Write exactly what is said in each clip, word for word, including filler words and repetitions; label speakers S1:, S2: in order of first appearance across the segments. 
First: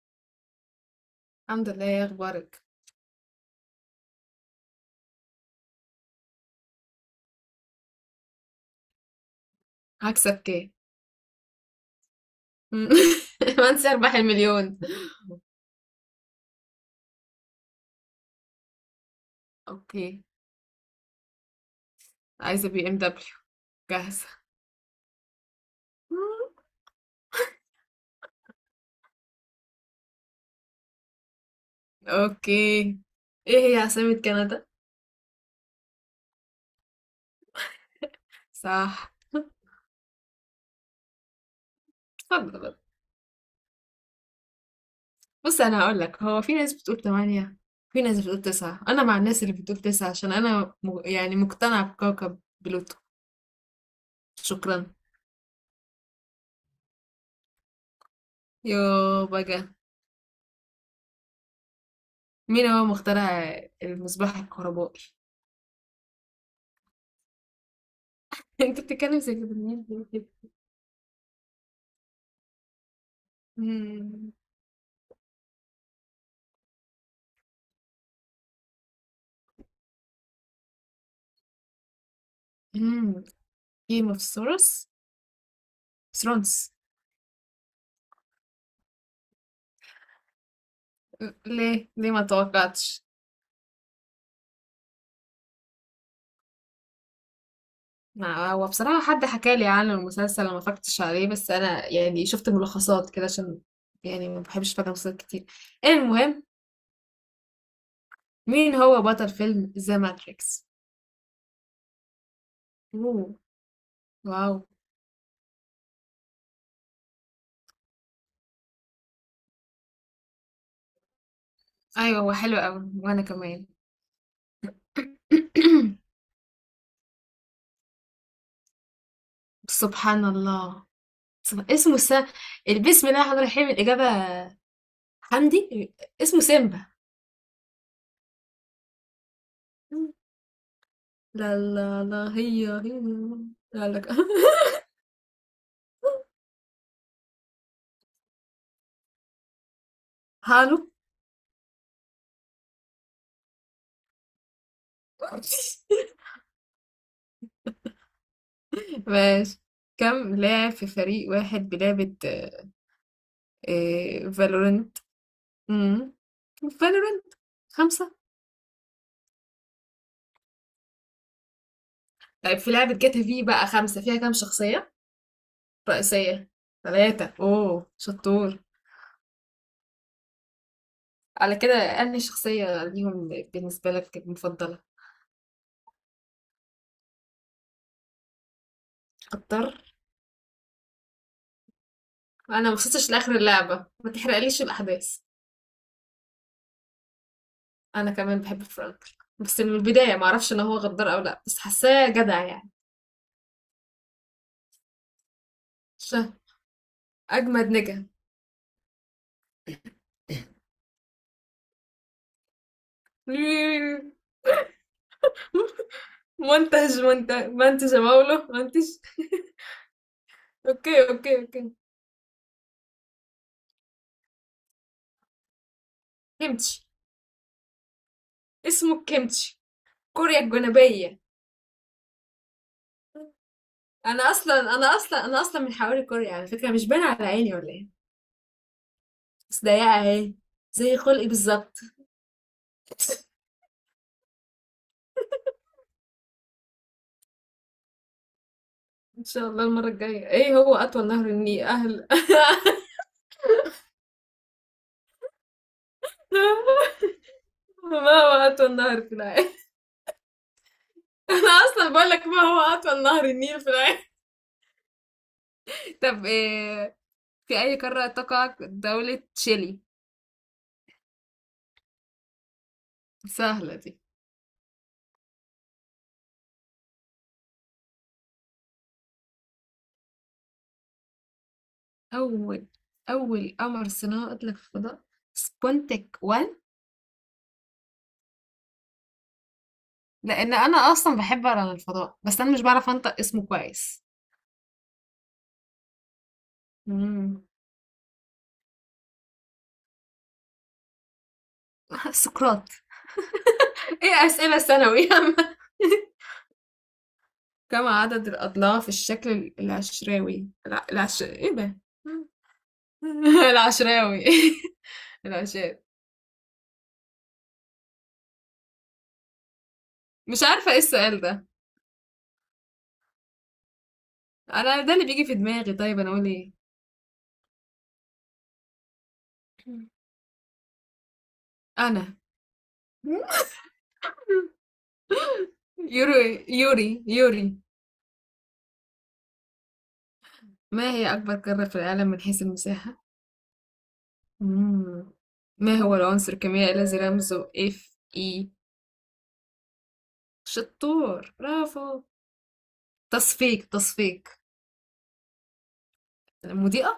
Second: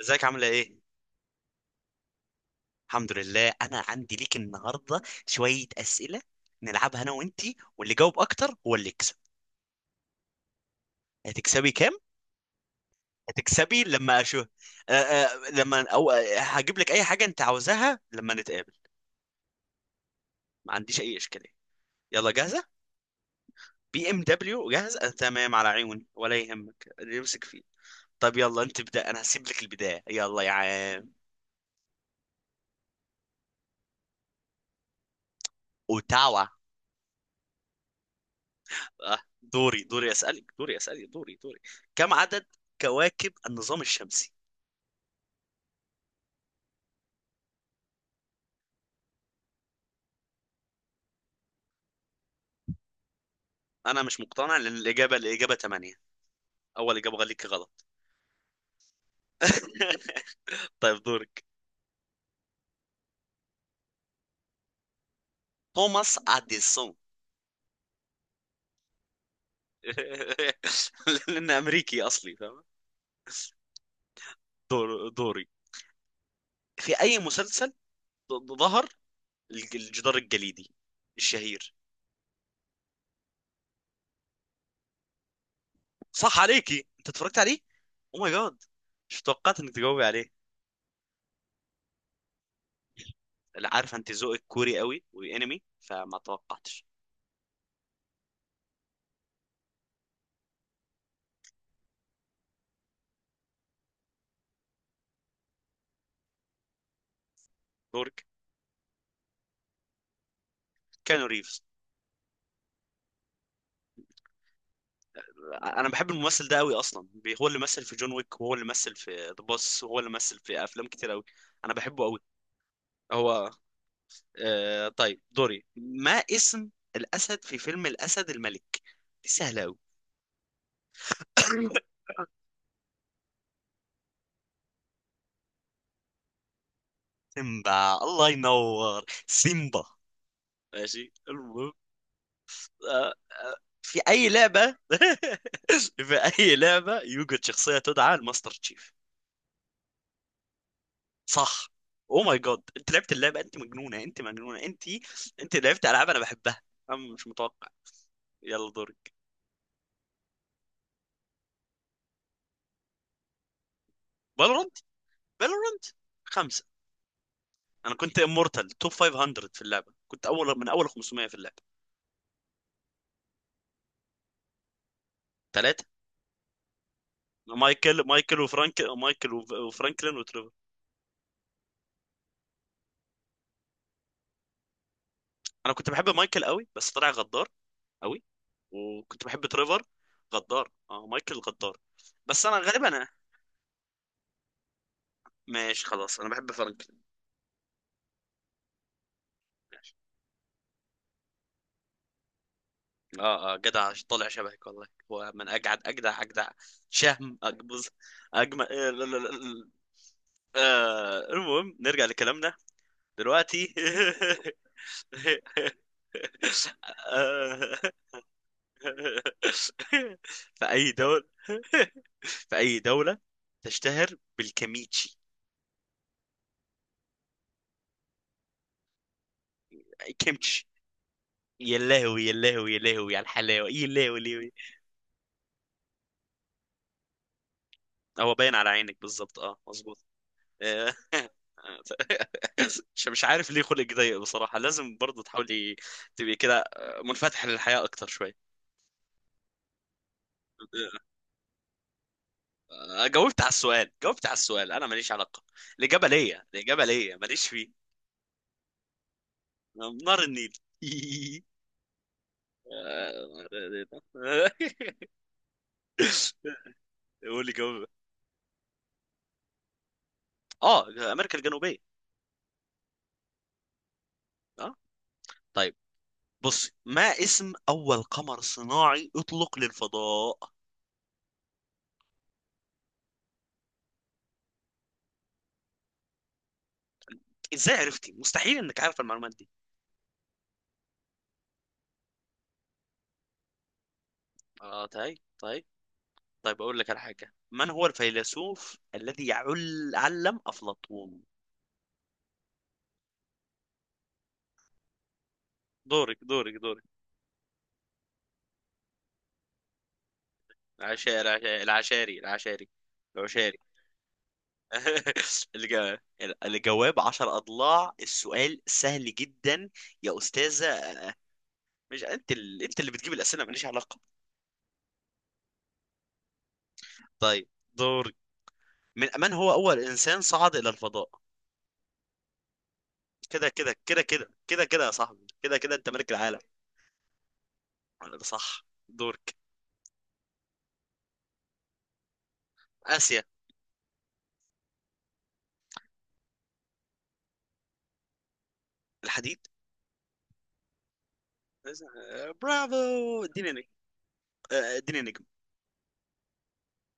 S1: ازيك، عاملة ايه؟
S2: الحمد لله. يا اخبارك؟
S1: الحمد لله. انا عندي ليك النهاردة شوية اسئلة نلعبها انا وانتي، واللي جاوب اكتر هو اللي يكسب.
S2: هكسب كام؟
S1: هتكسبي كام؟ هتكسبي
S2: وانسى اربح
S1: لما اشوف.
S2: المليون.
S1: أه أه لما او آه، هجيب لك اي حاجة انت عاوزاها لما نتقابل.
S2: اوكي.
S1: ما عنديش اي اشكالية. يلا، جاهزة؟
S2: عايزه بي ام دبليو.
S1: بي ام
S2: جاهزه.
S1: دبليو جاهز؟ أه، تمام، على عيوني، ولا
S2: مم.
S1: يهمك اللي يمسك فيه. طب يلا، انت ابدأ، انا هسيب لك البداية. يلا يا عم.
S2: اوكي. ايه هي عاصمة كندا؟
S1: اوتاوا.
S2: صح.
S1: أه دوري، دوري اسألك، دوري اسألك، دوري، دوري. كم عدد
S2: اتفضل.
S1: كواكب النظام الشمسي؟
S2: بص انا هقول لك، هو في ناس بتقول تمانية، في ناس بتقول تسعة، انا مع الناس اللي بتقول تسعة عشان انا م... يعني مقتنع بكوكب بلوتو.
S1: انا مش مقتنع لان
S2: شكرا.
S1: الاجابه الاجابه تمانية. اول اجابه غليك غلط.
S2: يو بقى.
S1: طيب دورك.
S2: مين هو مخترع المصباح الكهربائي؟
S1: توماس اديسون.
S2: انت بتتكلم زي كده، مين بيقول كده؟
S1: لان امريكي اصلي فاهم. دور دوري. في اي مسلسل ظ- ظهر الج- الجدار الجليدي الشهير؟
S2: مم. جيم اوف ثرونز.
S1: صح
S2: ثرونز.
S1: عليكي، انت اتفرجت عليه؟ او ماي جاد، مش توقعت انك تجاوبي عليه.
S2: ليه ليه ما توقعتش؟
S1: لا، عارف انت ذوقك كوري قوي وانمي، فما توقعتش.
S2: ما هو بصراحة، حد حكى لي عن المسلسل، أنا ما فكرتش عليه، بس أنا يعني شفت ملخصات كده، عشان يعني ما بحبش فاكر مسلسلات كتير. المهم.
S1: دورك.
S2: مين هو بطل فيلم ذا ماتريكس؟
S1: كانو ريفز.
S2: اوه. واو.
S1: انا بحب الممثل ده قوي اصلا. بي- هو اللي مثل في جون ويك، وهو اللي مثل في ذا بوس، وهو اللي مثل في افلام كتير قوي. انا بحبه قوي.
S2: أيوه، هو حلو أوي وأنا
S1: هو،
S2: كمان.
S1: آه، طيب دوري. ما اسم الاسد في فيلم الاسد الملك؟ دي سهله قوي.
S2: سبحان الله. سب- اسمه سا... بسم الله الرحمن الرحيم. الإجابة حمدي. اسمه سيمبا.
S1: سيمبا، الله ينور سيمبا. ماشي،
S2: لا،
S1: المهم.
S2: لا، لا، هي هي.
S1: آه، آه،
S2: لا
S1: في
S2: لك.
S1: اي لعبه، في اي لعبه يوجد شخصيه تدعى الماستر تشيف؟
S2: هالو.
S1: صح. او ماي جاد، انت لعبت اللعبه؟ انت مجنونه، انت مجنونه، انت. انت لعبت العاب انا بحبها. انا مش متوقع. يلا دورك.
S2: ماشي. كم لاعب في فريق واحد بلعبة
S1: فالورانت،
S2: فالورنت
S1: فالورانت، خمسة.
S2: فالورنت
S1: انا
S2: خمسة.
S1: كنت امورتال توب خمسمائة في اللعبة، كنت اول من اول خمسمائة في اللعبة.
S2: طيب في لعبة جاتا، في بقى خمسة، فيها كام شخصية
S1: ثلاثة.
S2: رئيسية؟ ثلاثة. اوه
S1: مايكل مايكل
S2: شطور.
S1: وفرانك مايكل وف- وفرانكلين وتريفر.
S2: على كده أنهي شخصية ليهم بالنسبة لك المفضلة؟
S1: انا كنت بحب مايكل قوي بس طلع غدار قوي. وكنت بحب
S2: اختار.
S1: تريفر. غدار، اه، مايكل غدار. بس انا
S2: أنا ما
S1: غالبا انا،
S2: وصلتش لآخر اللعبة، ما تحرقليش الأحداث.
S1: ماشي خلاص، انا بحب فرانكلين.
S2: انا كمان بحب فرانك، بس من البدايه ما اعرفش ان هو غدار او لا، بس حاساه جدع يعني.
S1: اه اه جدع. طالع شبهك والله. هو من اجعد
S2: شه
S1: اجدع اجدع شهم،
S2: اجمد
S1: اجبز،
S2: نجا.
S1: اجمل. آه لا- لا- لا- لا. آه، المهم، نرجع لكلامنا دلوقتي.
S2: منتج منتج
S1: آه،
S2: منتج يا مولو منتج.
S1: في اي
S2: اوكي، اوكي،
S1: دولة،
S2: اوكي.
S1: في اي دولة تشتهر بالكيميتشي؟
S2: كيمتشي. اسمه كيمتشي. كوريا
S1: كيمتشي.
S2: الجنوبيه.
S1: يا لهوي، يا لهوي، يا لهوي على الحلاوة، يا لهوي،
S2: انا
S1: يا لهوي.
S2: اصلا انا اصلا انا اصلا من حواري كوريا، على فكره، مش باينه على عيني ولا ايه؟
S1: هو باين على عينك بالظبط. اه،
S2: بس ضيقه
S1: مظبوط.
S2: اهي.
S1: آه.
S2: زي خلقي بالظبط.
S1: مش مش عارف ليه خلق ضيق بصراحة. لازم برضه تحاولي تبقي كده، آه، منفتح للحياة أكتر شوية.
S2: ان شاء الله المره الجايه. ايه هو اطول نهر النيل اهل؟
S1: آه، جاوبت على السؤال، جاوبت على السؤال، أنا ماليش علاقة. الإجابة ليا، الإجابة ليا، ماليش فيه.
S2: ما هو اطول نهر في العالم؟
S1: نار النيل.
S2: انا اصلا بقول لك، ما هو اطول نهر النيل في العالم. طب إيه؟
S1: قول لي.
S2: في أي
S1: جاوب.
S2: قارة تقع دولة تشيلي؟
S1: اه، أمريكا الجنوبية.
S2: سهلة دي.
S1: اه، طيب. بصي، ما اسم أول قمر صناعي أطلق للفضاء؟
S2: أول أول قمر صناعي أطلق في الفضاء سبونتك واحد.
S1: إزاي عرفتي؟ مستحيل إنك عارف المعلومات دي.
S2: لأن أنا أصلا بحب أقرأ عن الفضاء، بس أنا مش بعرف أنطق اسمه كويس.
S1: اه، طيب، طيب. طيب، أقول لك على حاجة،
S2: مم.
S1: من هو الفيلسوف الذي يعل علم أفلاطون؟
S2: سقراط. ايه اسئلة ثانوي يا عم.
S1: دورك، دورك، دورك.
S2: كم عدد الأضلاع في الشكل ال- العشراوي الع...
S1: العشاري،
S2: العش... ايه
S1: العشاري،
S2: ده؟
S1: العشاري، العشاري، العشاري.
S2: العشراوي. العشاب.
S1: الج- الجواب عشر أضلاع. السؤال سهل جدا يا
S2: مش عارفة ايه
S1: أستاذة.
S2: السؤال ده.
S1: مش أنت ال... أنت اللي بتجيب الأسئلة، ماليش علاقة.
S2: انا ده اللي بيجي في دماغي. طيب انا اقول ايه؟
S1: طيب، دورك. من من هو أول إنسان صعد إلى الفضاء؟
S2: انا.
S1: كده كده كده كده كده كده يا صاحبي، كده كده أنت ملك
S2: يوري
S1: العالم.
S2: يوري يوري.
S1: ده صح. دورك.
S2: ما هي اكبر قارة في العالم من حيث المساحة؟
S1: آسيا.
S2: مم. ما هو العنصر الكيميائي الذي رمزه اف اي؟
S1: الحديد.
S2: شطور برافو.
S1: آه، برافو، اديني
S2: تصفيق
S1: نجم.
S2: تصفيق.
S1: آه، اديني نجم.
S2: المضيئة.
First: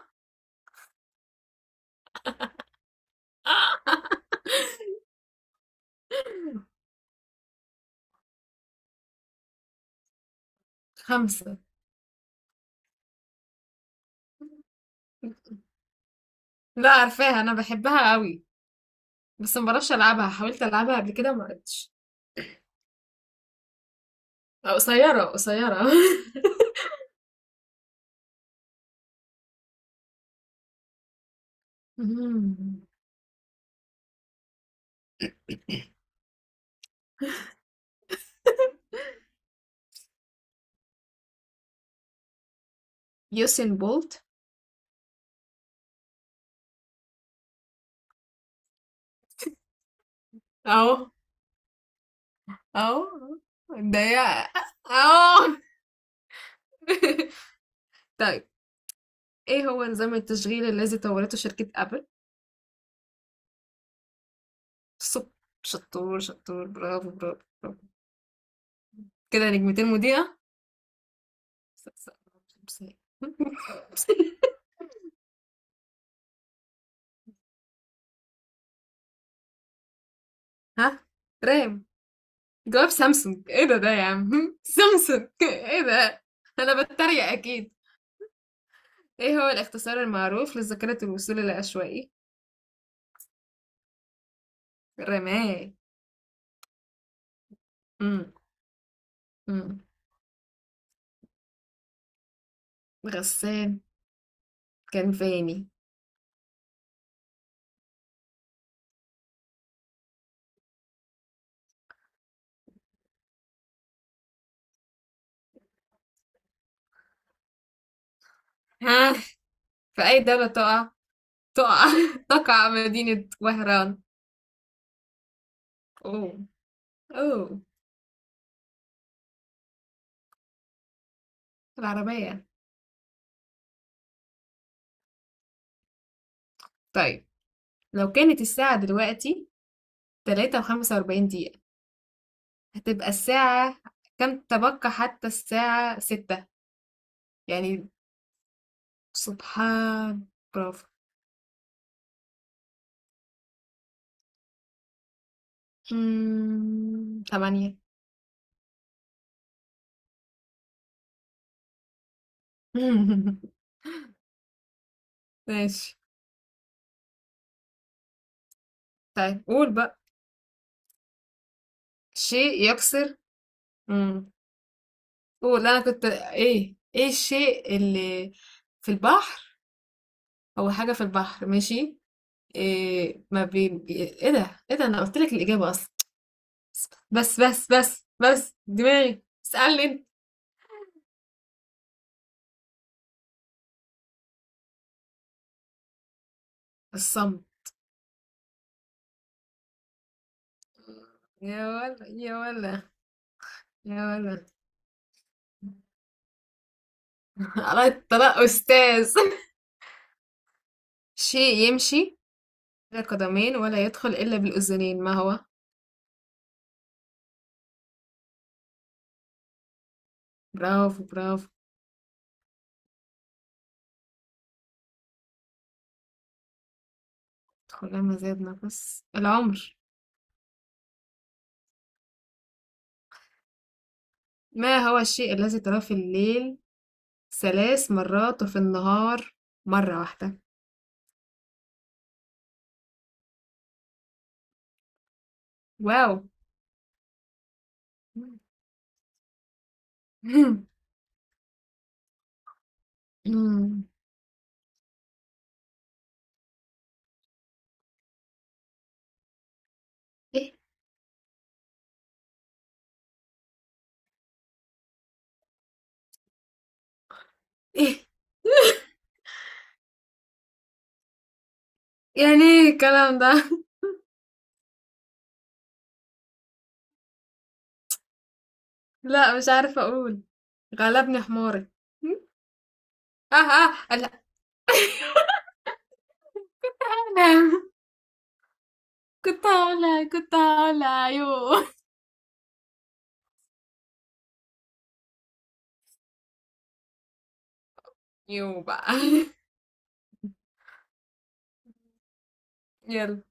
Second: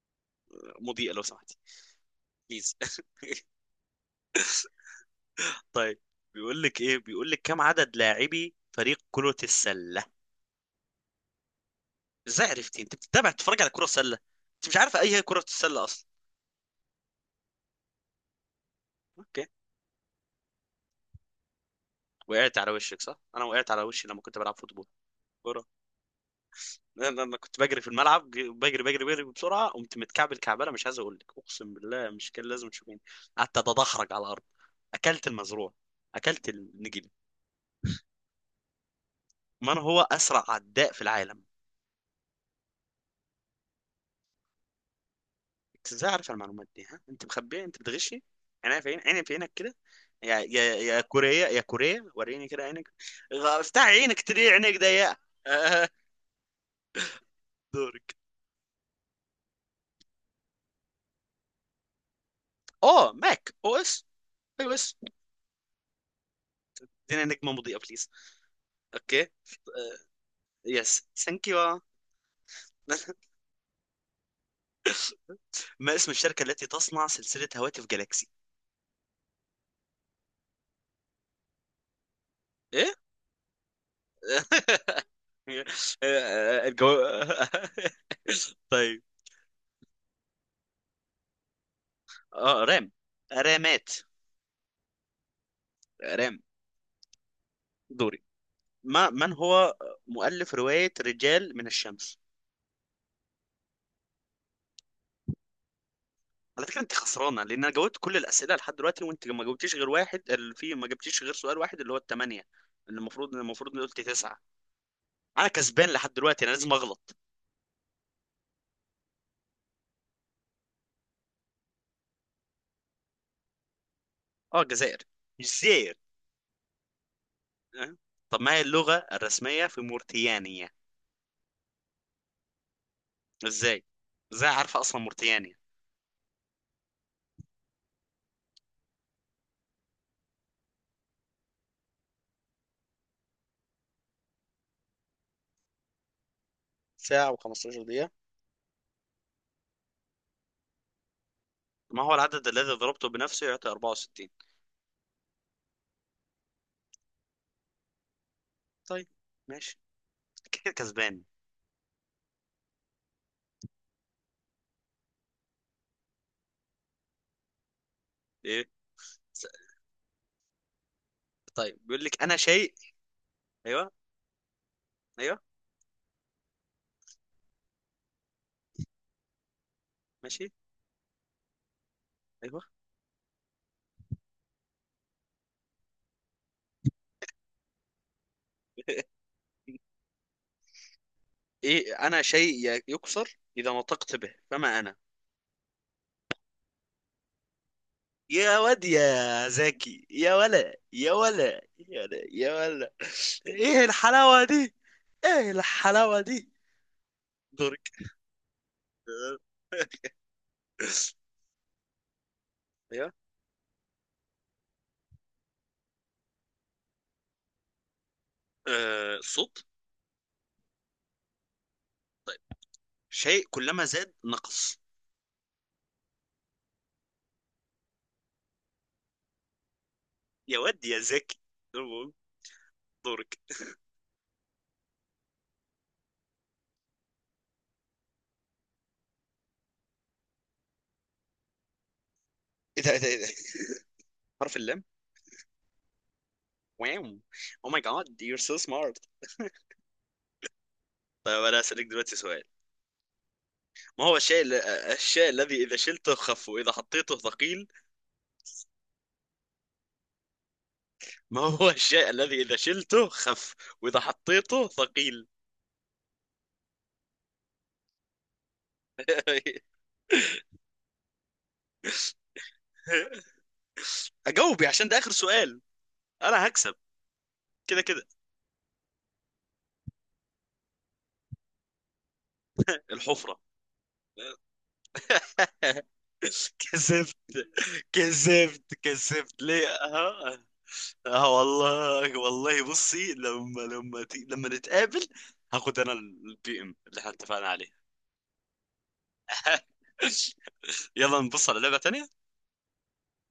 S1: مضيئة، لو سمحت. بليز. طيب، بيقول لك ايه، بيقول لك كم عدد لاعبي فريق كرة السلة؟
S2: خمسة.
S1: ازاي عرفتي؟ انت بتتابع، تتفرج على كرة سلة؟ انت مش عارفة اي هي كرة السلة اصلا.
S2: لا، عارفاها، انا بحبها قوي.
S1: اوكي.
S2: بس ما بعرفش العبها، حاولت العبها قبل كده ما عرفتش.
S1: وقعت على وشك، صح، انا وقعت على وشي لما كنت بلعب فوتبول،
S2: قصيرة
S1: كرة.
S2: قصيرة.
S1: انا أنا كنت بجري في الملعب، ج- بجري، بجري، بجري بسرعة، قمت متكعبل كعبلة، مش عايز اقول لك، اقسم بالله، مش كان لازم
S2: مم.
S1: تشوفيني. قعدت اتدحرج على الارض. اكلت المزروع. اكلت النجيل. من هو أسرع عداء في العالم؟
S2: يوسين بولت.
S1: أنت إزاي عارف المعلومات دي؟ ها، أنت مخبيها، أنت بتغشي. عينيا في عينك، عيني في عينك كده. يا يا يا
S2: اهو.
S1: كوريا، يا كوريا، وريني كده عينك.
S2: اه.
S1: غ- افتح
S2: ده
S1: عينك
S2: يا.
S1: تلاقي عينك ضيقة.
S2: اه.
S1: آه، دورك.
S2: طيب، ايه هو نظام التشغيل الذي طورته شركة ابل؟
S1: أه ماك أو إس. أيوه، إس.
S2: صب. شطور شطور، برافو
S1: ادينا
S2: برافو
S1: نجمة مضيئة،
S2: برافو.
S1: بليز. أوكي. آه،
S2: كده نجمتين مذيعة.
S1: يس ثانك يو.
S2: س- س-
S1: ما اسم الشركة التي تصنع سلسلة هواتف جالاكسي؟
S2: ها. رام. جواب
S1: إيه؟
S2: سامسونج. ايه ده ده يا عم. سامسونج ايه ده. انا
S1: الجو...
S2: بتريق اكيد.
S1: طيب.
S2: ايه هو الاختصار المعروف لذاكرة الوصول العشوائي؟
S1: اه رام، رامات،
S2: رمال.
S1: رام. دوري.
S2: امم
S1: ما من هو
S2: امم
S1: مؤلف رواية رجال من الشمس؟
S2: غسان كان فاني.
S1: على فكرة انت خسرانة، لان انا جاوبت كل الأسئلة لحد دلوقتي، وانت ما جاوبتيش غير واحد، ال- في ما جبتيش غير سؤال واحد اللي هو الثمانية، اللي المفروض المفروض إني قلت تسعة. انا كسبان لحد دلوقتي، انا لازم اغلط.
S2: ها. في اي دولة تقع تقع تقع مدينة وهران؟
S1: اه، الجزائر. الجزائر.
S2: أوه، أوه.
S1: أه؟ طب، ما هي اللغة الرسمية في موريتانيا؟
S2: العربية.
S1: ازاي ازاي عارفة اصلا موريتانيا؟
S2: طيب لو كانت الساعة دلوقتي تلاتة وخمسة وأربعين دقيقة، هتبقى الساعة كم، تبقى حتى الساعة ستة؟
S1: ساعة و15
S2: يعني
S1: دقيقة.
S2: سبحان. برافو.
S1: ما هو العدد الذي ضربته بنفسه يعطي اربعة وستين؟
S2: مم، تمانية.
S1: طيب، ماشي، كده كسبان.
S2: ماشي.
S1: ايه؟
S2: طيب
S1: س-
S2: قول بقى.
S1: طيب، بيقول لك انا
S2: شيء
S1: شيء.
S2: يكسر.
S1: ايوه.
S2: مم.
S1: ايوه.
S2: قول أنا كنت إيه إيه الشيء اللي في البحر،
S1: ماشي.
S2: هو حاجة في البحر ماشي.
S1: ايوه.
S2: إيه، ما بي... بي... ايه ده ايه ده انا قلت لك الاجابه اصلا، بس، بس، بس، بس دماغي اسالني انت.
S1: ايه، انا شيء ي- يكسر اذا نطقت به، فما انا؟
S2: الصمت.
S1: يا واد يا زكي. يا ولا، يا ولا،
S2: يا
S1: يا
S2: ولا
S1: ولا،
S2: يا
S1: يا
S2: ولا
S1: ولا. ايه
S2: يا
S1: الحلاوه
S2: ولا.
S1: دي؟ ايه الحلاوه دي؟ دورك.
S2: على الطلاق استاذ. شيء يمشي بلا
S1: ايوه.
S2: قدمين ولا يدخل الا بالاذنين، ما هو؟
S1: آه، صوت.
S2: برافو برافو.
S1: طيب، شيء كلما زاد نقص.
S2: ادخل لما زاد نفس العمر.
S1: يا واد يا زكي. دورك.
S2: ما هو الشيء الذي تراه في الليل ثلاث مرات وفي النهار مرة واحدة؟
S1: ايه ده، ايه ده، إيه ده؟ حرف اللام.
S2: واو.
S1: واو. او ماي جاد، يور سو سمارت. طيب، انا اسالك دلوقتي سؤال. ما هو الشيء ال- الشيء الذي إذا شلته خف وإذا حطيته ثقيل؟
S2: ايه.
S1: ما هو الشيء الذي إذا شلته خف وإذا حطيته ثقيل؟
S2: إيه يعني ايه الكلام ده.
S1: أجاوبي عشان ده آخر سؤال، أنا هكسب كده كده.
S2: لا مش عارفة اقول. غلبني حماري. اه،
S1: الحفرة.
S2: اه، لا.
S1: كذبت
S2: انا
S1: كذبت كذبت،
S2: كنت
S1: ليه؟
S2: هقولها كنت
S1: اه.
S2: هقولها
S1: اه،
S2: يو.
S1: والله، والله. بصي، لما، لما ت- لما نتقابل، هاخد انا البي ام اللي احنا اتفقنا عليه.
S2: يو بقى.
S1: يلا نبص على لعبة تانية.
S2: يلا.